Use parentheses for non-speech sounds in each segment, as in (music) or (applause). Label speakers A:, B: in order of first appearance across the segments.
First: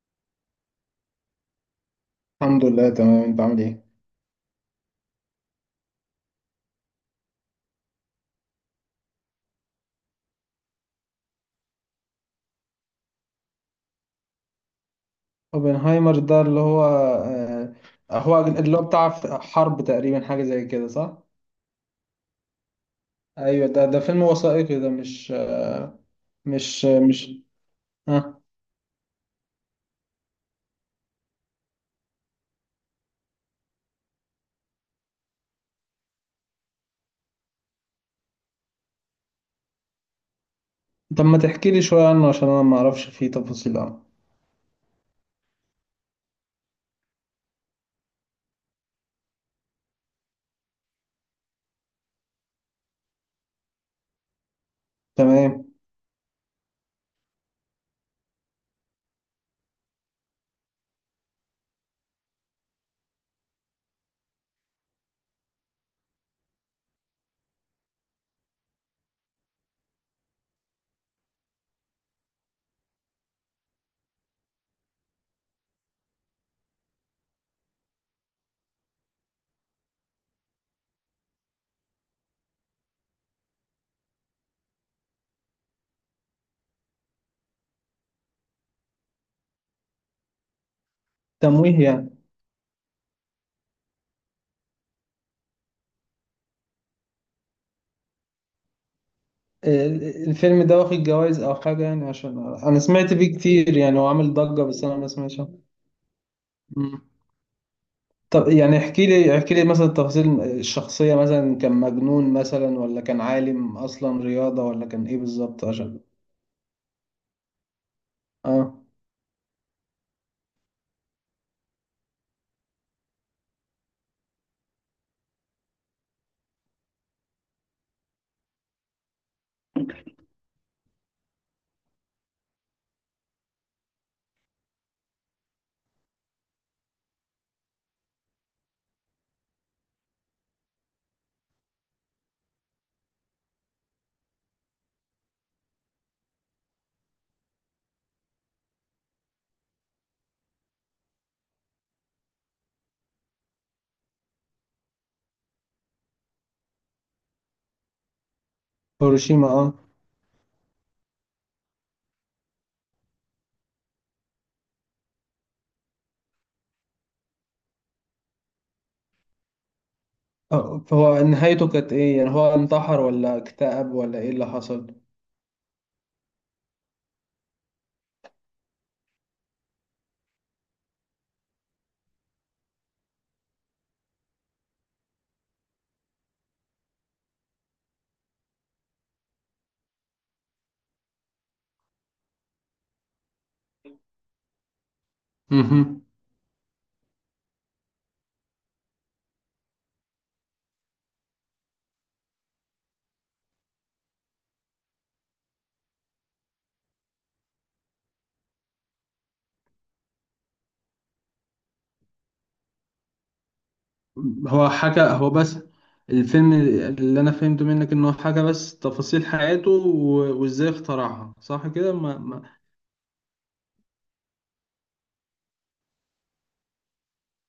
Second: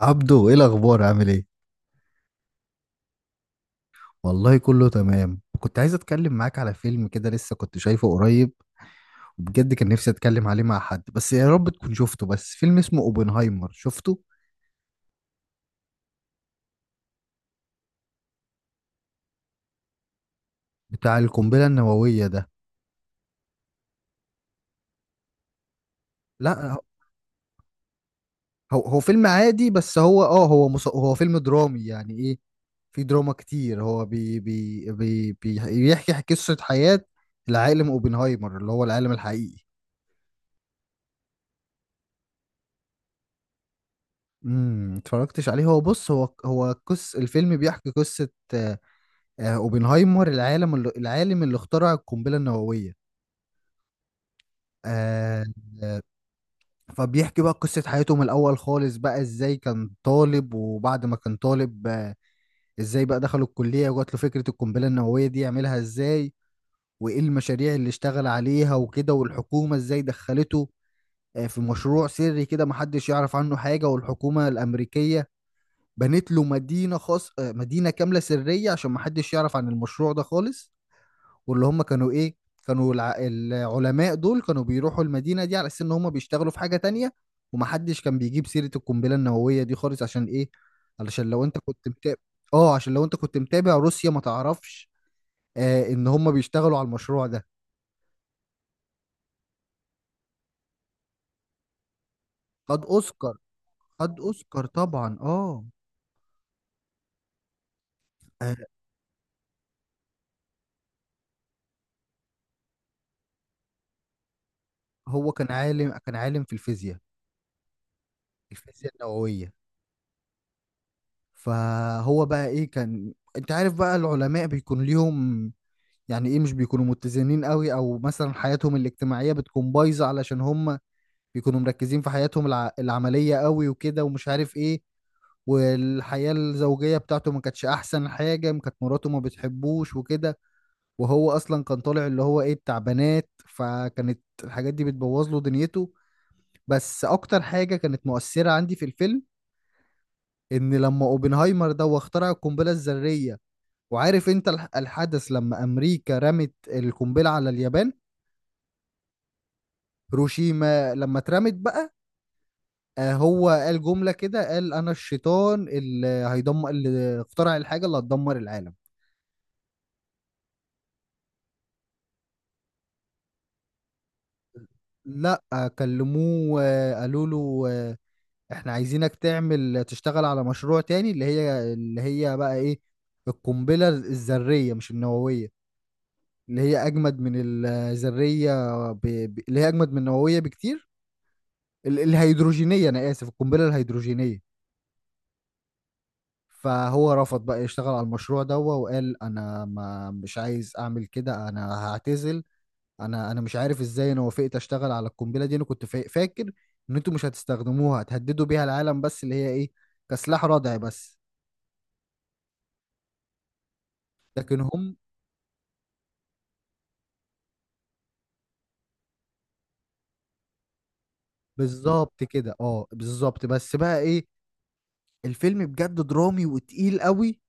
A: عبدو، ايه الاخبار؟ عامل ايه؟
B: الحمد لله، تمام. انت عامل ايه؟
A: والله كله تمام. كنت عايز اتكلم معاك على فيلم كده لسه كنت شايفه قريب، وبجد كان نفسي اتكلم عليه مع حد. بس يا رب تكون شفته، بس فيلم اسمه اوبنهايمر. شفته؟
B: اوبنهايمر ده اللي هو هو اللي هو بتاع حرب تقريبا، حاجة زي كده،
A: بتاع
B: صح؟
A: القنبلة النووية ده.
B: ايوه، ده فيلم وثائقي؟ ده مش آه،
A: لا
B: مش آه، مش اه
A: هو فيلم عادي. بس هو اه هو مص... هو فيلم درامي، يعني ايه؟ في دراما كتير. هو بي بي بي بي- بيحكي قصة حياة العالم اوبنهايمر، اللي هو العالم الحقيقي.
B: طب ما تحكي لي شوية عنه، عشان انا ما اعرفش فيه تفاصيل عنه.
A: اتفرجتش عليه؟ هو بص، هو قص الفيلم بيحكي قصة اوبنهايمر، العالم اللي اخترع القنبله النوويه. آه.
B: تمام.
A: فبيحكي بقى قصه حياته من الاول خالص، بقى ازاي كان طالب، وبعد ما كان طالب، ازاي بقى دخل الكليه وجات له فكره القنبله النوويه دي يعملها ازاي، وايه المشاريع اللي اشتغل عليها وكده، والحكومه ازاي دخلته في مشروع سري كده، محدش يعرف عنه حاجه. والحكومه الامريكيه بنت له مدينه خاص، مدينه كامله سريه عشان محدش يعرف عن المشروع ده خالص. واللي هم كانوا ايه، كانوا العلماء دول كانوا بيروحوا المدينة دي على اساس ان هم بيشتغلوا في حاجة تانية. ومحدش كان بيجيب سيرة القنبلة النووية دي خالص. عشان ايه؟ علشان لو انت
B: تمويه
A: كنت
B: يعني؟
A: متابع، اه، عشان لو انت كنت متابع، روسيا ما تعرفش ان هم بيشتغلوا على المشروع ده.
B: آه، الفيلم ده واخد جوائز او حاجة يعني؟ عشان انا
A: خد
B: سمعت
A: اوسكار.
B: فيه كتير يعني،
A: خد
B: وعامل ضجة،
A: اوسكار
B: بس انا ما
A: طبعا،
B: سمعتش
A: اه.
B: عنه. طب
A: آه،
B: يعني احكي لي مثلا تفاصيل الشخصية، مثلا كان مجنون، مثلا ولا كان عالم أصلا رياضة، ولا كان إيه
A: هو كان
B: بالظبط؟
A: عالم،
B: عشان…
A: كان عالم في الفيزياء،
B: اه.
A: الفيزياء النووية. فهو بقى ايه، كان، انت عارف بقى العلماء بيكون ليهم، يعني ايه، مش بيكونوا متزنين قوي، او مثلا حياتهم الاجتماعية بتكون بايظة، علشان هم بيكونوا مركزين في حياتهم العملية قوي وكده، ومش عارف ايه. والحياة الزوجية بتاعته ما كانتش احسن حاجة، ما كانت مراته ما بتحبوش وكده. وهو اصلا كان طالع اللي هو ايه، بتاع بنات، فكانت الحاجات دي بتبوظ له دنيته. بس اكتر حاجة كانت مؤثرة عندي في الفيلم، ان لما اوبنهايمر ده هو اخترع القنبلة الذرية، وعارف انت الحدث لما امريكا رمت القنبلة على اليابان.
B: هيروشيما، اه.
A: هيروشيما لما اترمت بقى، هو قال جملة كده، قال: أنا الشيطان اللي هيدمر، اللي اخترع الحاجة اللي هتدمر العالم.
B: فهو نهايته كانت إيه يعني؟ هو انتحر ولا اكتئب ولا إيه اللي حصل؟
A: لا، كلموه، قالوا له، احنا عايزينك تعمل، تشتغل على مشروع تاني، اللي هي بقى ايه، القنبلة الذرية، مش النووية. اللي هي أجمد من الذرية، اللي هي أجمد من النووية بكتير، الهيدروجينية، أنا آسف، القنبلة الهيدروجينية.
B: مهم.
A: فهو رفض بقى يشتغل على المشروع ده، وقال: انا ما مش عايز اعمل كده، انا هعتزل. انا مش عارف ازاي انا وافقت اشتغل على القنبله دي. انا كنت فاكر ان انتوا مش هتستخدموها، هتهددوا بيها العالم بس، اللي هي ايه، كسلاح ردع بس. لكن
B: هو
A: هم
B: حكى هو بس الفيلم، اللي أنا فهمته منك إنه حكى بس تفاصيل حياته و- وإزاي اخترعها، صح كده؟ ما
A: بالظبط
B: ما
A: كده، اه، بالظبط. بس بقى ايه، الفيلم بجد درامي وتقيل قوي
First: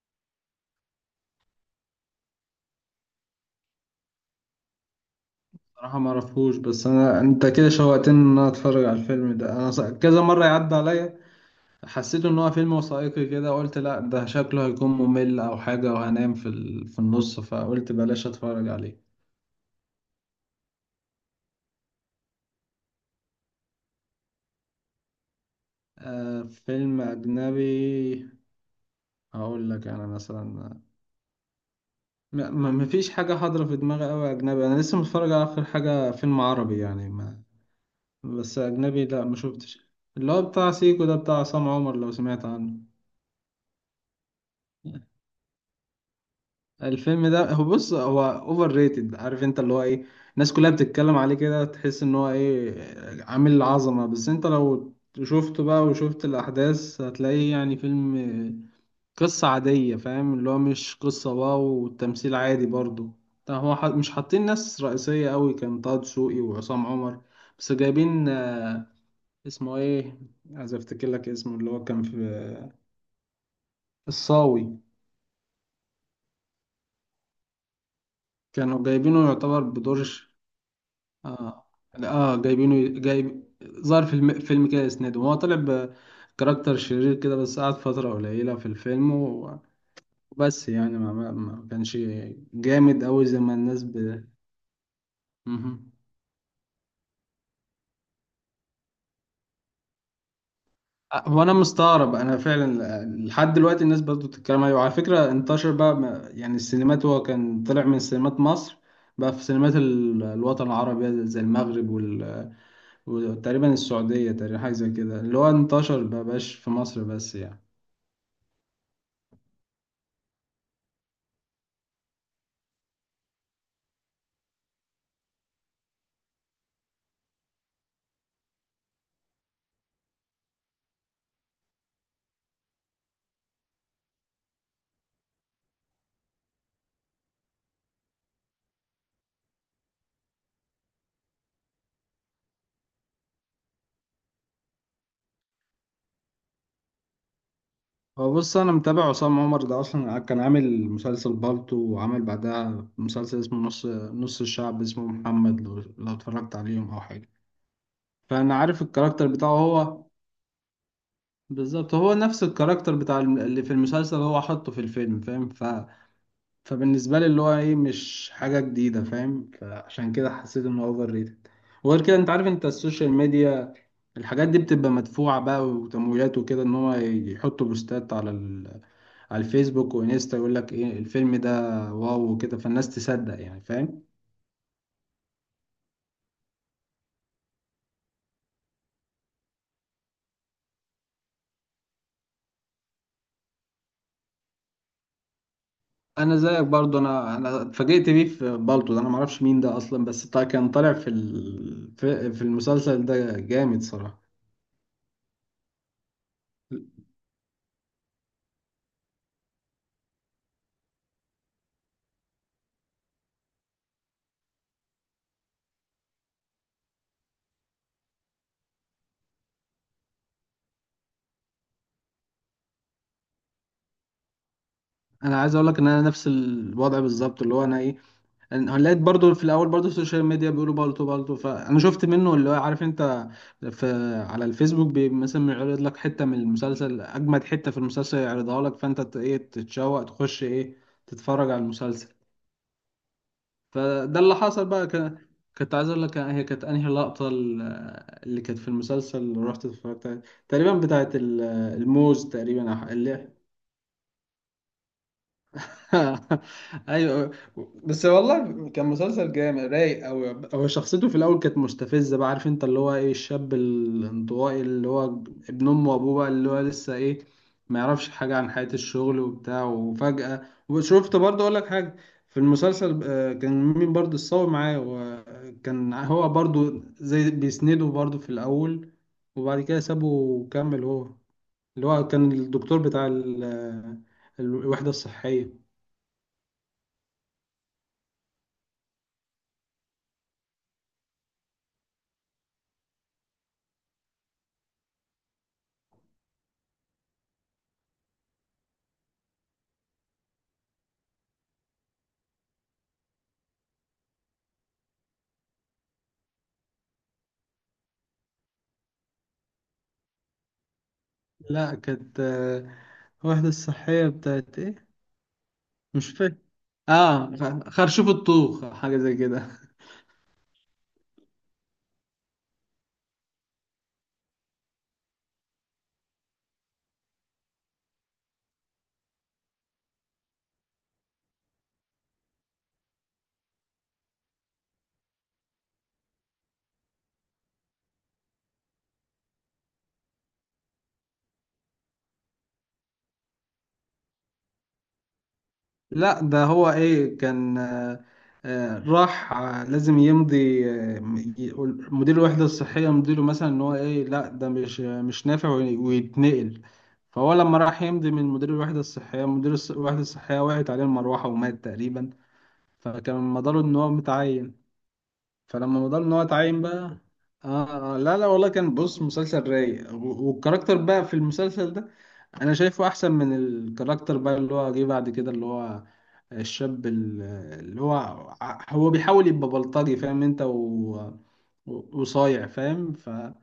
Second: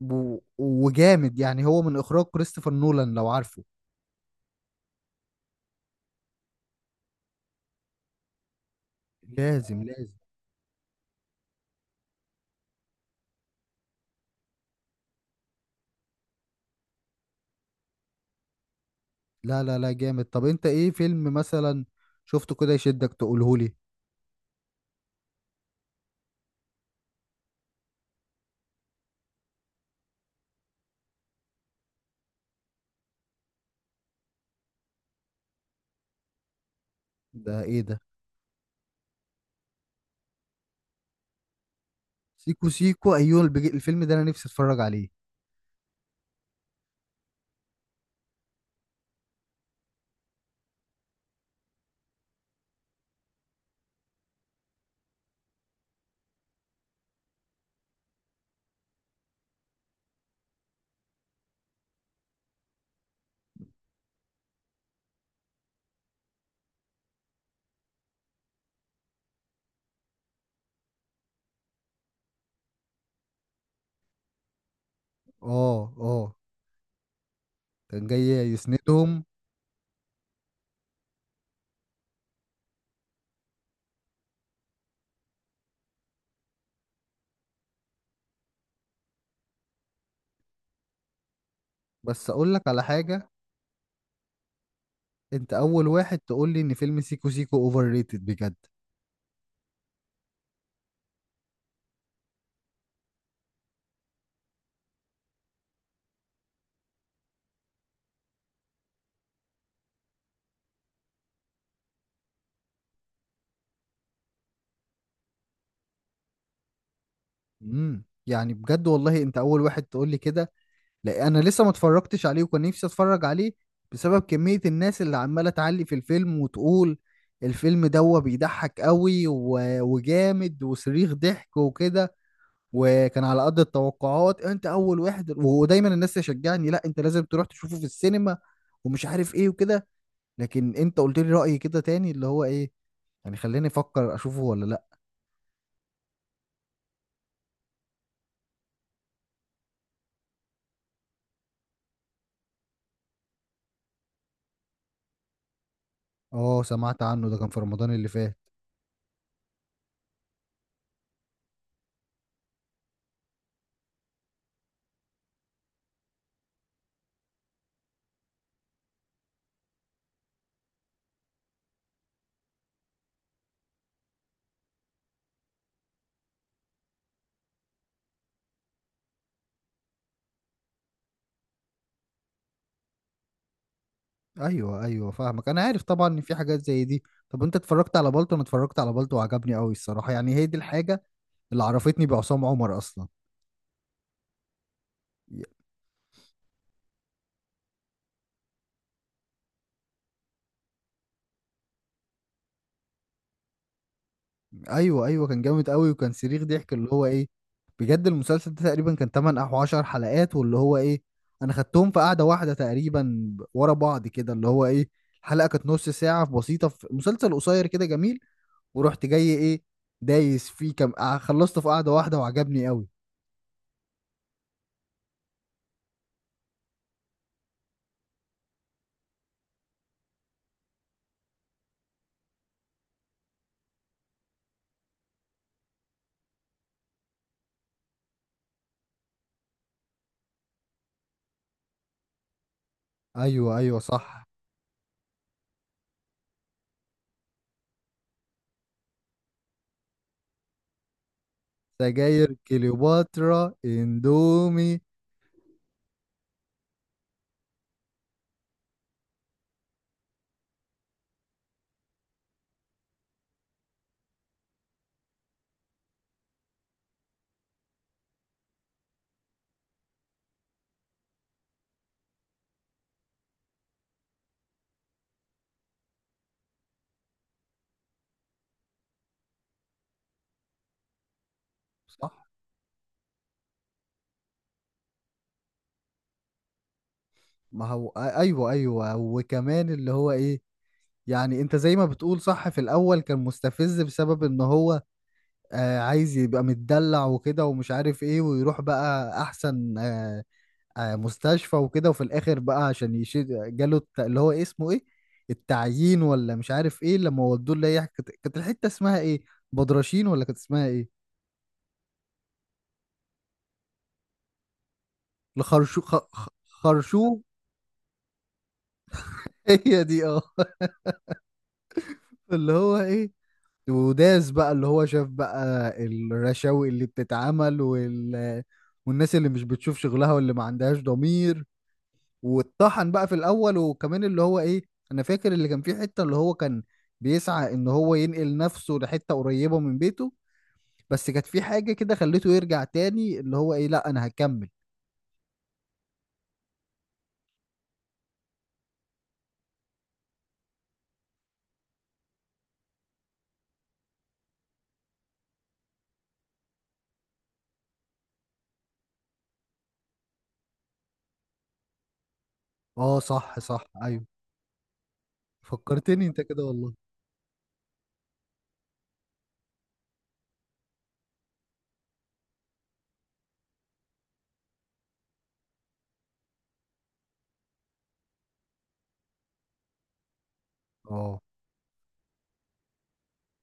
A: وجامد. يعني هو من اخراج كريستوفر نولان، لو عارفه.
B: صراحة ما أعرفوش، بس أنا أنت كده شوقتني إن أنا أتفرج على الفيلم ده. أنا
A: لازم، لازم.
B: كذا مرة يعدي عليا، حسيت ان هو فيلم وثائقي كده، قلت لا ده شكله هيكون ممل او حاجة وهنام في النص، فقلت بلاش اتفرج عليه.
A: لا لا لا، جامد. طب انت ايه فيلم مثلا شفته كده يشدك، تقولهولي؟
B: فيلم اجنبي، هقول لك انا مثلا، مفيش حاجة حاضرة في دماغي قوي اجنبي. انا لسه متفرج على اخر حاجة فيلم عربي يعني ما
A: ده ايه ده؟
B: بس اجنبي لا، ما شفتش. اللي هو بتاع سيكو ده، بتاع عصام عمر، لو سمعت
A: سيكو
B: عنه.
A: سيكو، ايوه. الفيلم ده انا نفسي اتفرج عليه.
B: الفيلم ده هو بص، هو اوفر ريتد، عارف انت اللي هو ايه؟ الناس كلها بتتكلم عليه كده، تحس ان هو ايه عامل عظمة. بس انت لو شفته بقى وشفت الاحداث، هتلاقيه يعني فيلم قصة عادية، فاهم، اللي هو مش قصة واو، والتمثيل عادي برضو. طب هو مش حاطين ناس رئيسية قوي، كان طه دسوقي وعصام عمر، بس جايبين اسمه ايه، عايز افتكر لك اسمه، اللي هو كان في… الصاوي.
A: اه، اه، كان جاي
B: كانوا
A: يسندهم.
B: جايبينه يعتبر بدور. اه، اه، جايب ظهر في فيلم كده اسناده، هو طلع بكاركتر شرير كده، بس قعد فترة قليلة في الفيلم و- وبس يعني ما كانش
A: بس اقول لك على
B: جامد أوي
A: حاجة،
B: زي ما الناس.
A: انت اول
B: مهم.
A: واحد تقول لي ان فيلم سيكو سيكو اوفر ريتد بجد.
B: هو أنا مستغرب، أنا فعلا لحد دلوقتي الناس برضو بتتكلم عليه. وعلى فكرة انتشر بقى، يعني السينمات، هو كان طلع من سينمات مصر، بقى في سينمات الوطن العربي زي المغرب وتقريبا السعودية، تقريبا حاجة زي كده، اللي هو انتشر بقى، بقاش في مصر بس يعني.
A: يعني بجد والله، انت اول واحد تقول لي كده. لا انا لسه ما اتفرجتش عليه، وكان نفسي اتفرج عليه بسبب كمية الناس اللي عمالة تعلي في الفيلم، وتقول الفيلم ده بيضحك قوي وجامد وصريخ ضحك وكده، وكان على قد التوقعات. انت اول واحد. ودايما الناس تشجعني: لا انت لازم تروح تشوفه في السينما ومش عارف ايه وكده. لكن انت قلت لي رأي كده تاني، اللي هو ايه، يعني خليني افكر اشوفه ولا لا.
B: هو بص، انا متابع عصام عمر ده اصلا، كان عامل مسلسل بالطو، وعمل بعدها مسلسل اسمه نص نص، الشعب اسمه محمد، لو اتفرجت
A: اه،
B: عليهم او
A: سمعت عنه،
B: حاجه.
A: ده كان في رمضان اللي فات.
B: فانا عارف الكاركتر بتاعه هو بالظبط، هو نفس الكاركتر بتاع اللي في المسلسل، هو حطه في الفيلم، فاهم. فبالنسبه لي اللي هو ايه مش حاجه جديده، فاهم، فعشان كده حسيت انه اوفر ريتد. وغير كده انت عارف، انت السوشيال ميديا، الحاجات دي بتبقى مدفوعة بقى وتمويلات وكده، ان هو يحطوا بوستات على على الفيسبوك وانستا، يقول لك ايه الفيلم ده واو وكده، فالناس تصدق يعني، فاهم.
A: ايوه ايوه، فاهمك، انا عارف طبعا ان في حاجات زي دي. طب انت اتفرجت على بالطو؟ انا اتفرجت على بالطو وعجبني قوي الصراحه. يعني هي دي الحاجه اللي عرفتني بعصام عمر اصلا. ي-
B: انا زيك برضو، انا اتفاجئت بيه في بالطو ده، انا معرفش مين ده اصلا، بس كان طالع في في المسلسل ده جامد صراحة.
A: ايوه ايوه، كان جامد قوي، وكان صريخ ضحك. اللي هو ايه، بجد المسلسل ده تقريبا كان 8 او 10 حلقات، واللي هو ايه، انا خدتهم في قعده واحده تقريبا، ورا بعض كده. اللي هو ايه، الحلقه كانت نص ساعه بسيطه، في مسلسل قصير كده جميل، ورحت جاي ايه، دايس فيه كم خلصته في قعده واحده وعجبني قوي.
B: انا عايز اقول لك ان انا نفس الوضع بالظبط، اللي هو انا ايه، هنلاقي برضو في الاول برضو السوشيال ميديا بيقولوا بالتو بالتو، فانا شفت منه، اللي هو، عارف انت، في على الفيسبوك بي مثلا يعرض لك حته من المسلسل، اجمد حته في المسلسل يعرضها لك، فانت ايه تتشوق تخش ايه تتفرج على المسلسل.
A: ايوه ايوه،
B: فده
A: صح.
B: اللي حصل بقى كنت عايز اقول لك، هي كانت انهي لقطه اللي كانت في المسلسل اللي رحت اتفرجت عليها؟ تقريبا بتاعت الموز
A: سجاير
B: تقريبا، اللي…
A: كليوباترا اندومي.
B: (laughs) ايوه. بس والله كان مسلسل جامد رايق. او هو شخصيته في الاول كانت مستفزه بقى، عارف انت اللي هو ايه، الشاب الانطوائي، اللي هو ابن امه وابوه بقى، اللي هو لسه ايه، ما يعرفش حاجه عن حياه الشغل وبتاع، وفجاه… وشفت برضه، اقول لك حاجه، في المسلسل كان مين برضه، الصاوي معاه، وكان هو برضه زي بيسنده برضه في الاول، وبعد كده سابه وكمل هو، اللي هو
A: صح.
B: كان الدكتور بتاع الوحده الصحيه.
A: ما هو ايوه ايوه، وكمان اللي هو ايه، يعني انت زي ما بتقول، صح، في الاول كان مستفز بسبب ان هو، آه، عايز يبقى متدلع وكده، ومش عارف ايه، ويروح بقى احسن مستشفى وكده. وفي الاخر بقى، عشان يشيل جاله اللي هو إيه، اسمه ايه، التعيين، ولا مش عارف ايه. لما ودوه، اللي هي كانت الحتة اسمها ايه، بدرشين ولا كانت اسمها ايه،
B: لا كانت واحدة الصحية بتاعت ايه،
A: لخرشو خ...
B: مش
A: خ-
B: فاكر.
A: خرشوم.
B: اه، خرشوف الطوخ أو حاجة زي كده.
A: (laughs) هي دي، اه. اللي هو ايه، وداس بقى، اللي هو شاف بقى الرشاوي اللي بتتعمل والناس اللي مش بتشوف شغلها واللي ما عندهاش ضمير، واتطحن بقى في الاول. وكمان اللي هو ايه، انا فاكر اللي كان فيه حتة، اللي هو كان بيسعى ان هو ينقل نفسه لحتة قريبة من بيته، بس كانت في حاجة كده خليته يرجع تاني. اللي هو ايه، لا انا هكمل.
B: (laughs) لا ده هو ايه، كان راح لازم يمضي، مدير الوحدة الصحية، مديره مثلا، ان هو ايه لا ده مش نافع ويتنقل. فهو لما راح يمضي من مدير الوحدة الصحية، وقعت عليه المروحة ومات تقريبا.
A: اه،
B: فكان
A: صح
B: مداره
A: صح،
B: ان هو
A: ايوه،
B: متعين. فلما بدأنا
A: فكرتني
B: ان
A: انت
B: هو
A: كده
B: اتعين
A: والله.
B: بقى… لا، لا، والله كان بص، مسلسل رايق، و- والكاركتر بقى في المسلسل ده انا شايفه احسن من الكاركتر بقى اللي هو جه بعد كده، اللي هو الشاب اللي هو هو بيحاول يبقى بلطجي فاهم انت،
A: اه،
B: وصايع فاهم، فهو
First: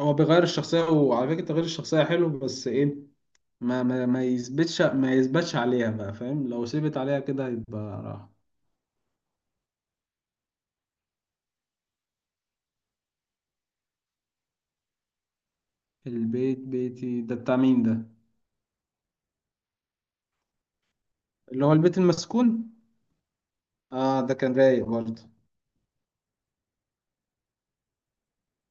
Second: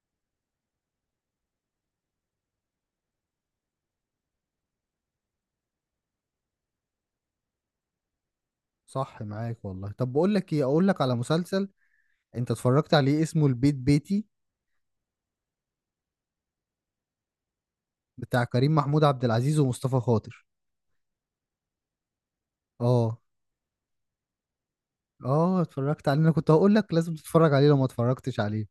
B: بيغير الشخصية. وعلى فكرة تغيير الشخصية حلو، بس ايه ما يثبتش عليها بقى فاهم، لو ثبت عليها كده يبقى راح.
A: صح، معاك والله. طب بقول لك ايه، اقول لك على مسلسل، انت اتفرجت عليه اسمه البيت بيتي؟
B: البيت بيتي ده بتاع مين ده؟
A: بتاع كريم محمود عبد العزيز ومصطفى خاطر.
B: اللي هو البيت المسكون.
A: اه.
B: اه، ده كان رايق برضه.
A: اه، اتفرجت عليه؟ انا كنت هقول لك لازم تتفرج عليه لو ما اتفرجتش عليه.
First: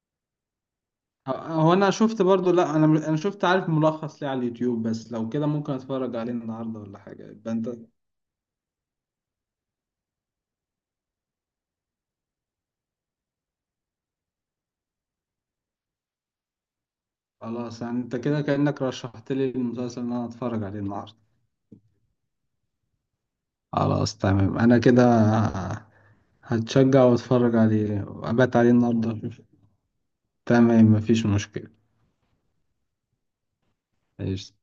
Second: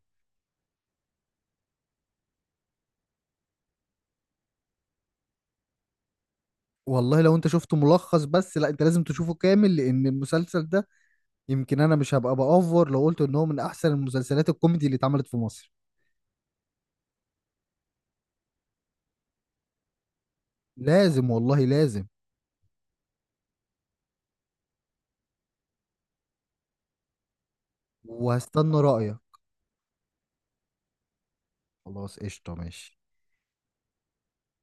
B: هو انا شفت برضو، لا انا شفت عارف ملخص ليه على اليوتيوب، بس لو كده ممكن اتفرج عليه النهارده ولا
A: والله
B: حاجه،
A: لو انت
B: يبقى انت…
A: شفته ملخص بس، لا، انت لازم تشوفه كامل، لان المسلسل ده يمكن انا مش هبقى بأوفر لو قلت ان هو من احسن المسلسلات الكوميدي اللي اتعملت في مصر.
B: خلاص يعني، انت كده كانك رشحت لي المسلسل اللي انا اتفرج عليه النهارده.
A: لازم والله، لازم.
B: خلاص تمام، انا كده هتشجع واتفرج عليه وابات عليه
A: وهستنى
B: النهارده
A: رأيك.
B: أشوف. تمام، مفيش مشكله.
A: خلاص، قشطة، ماشي.
B: ايش.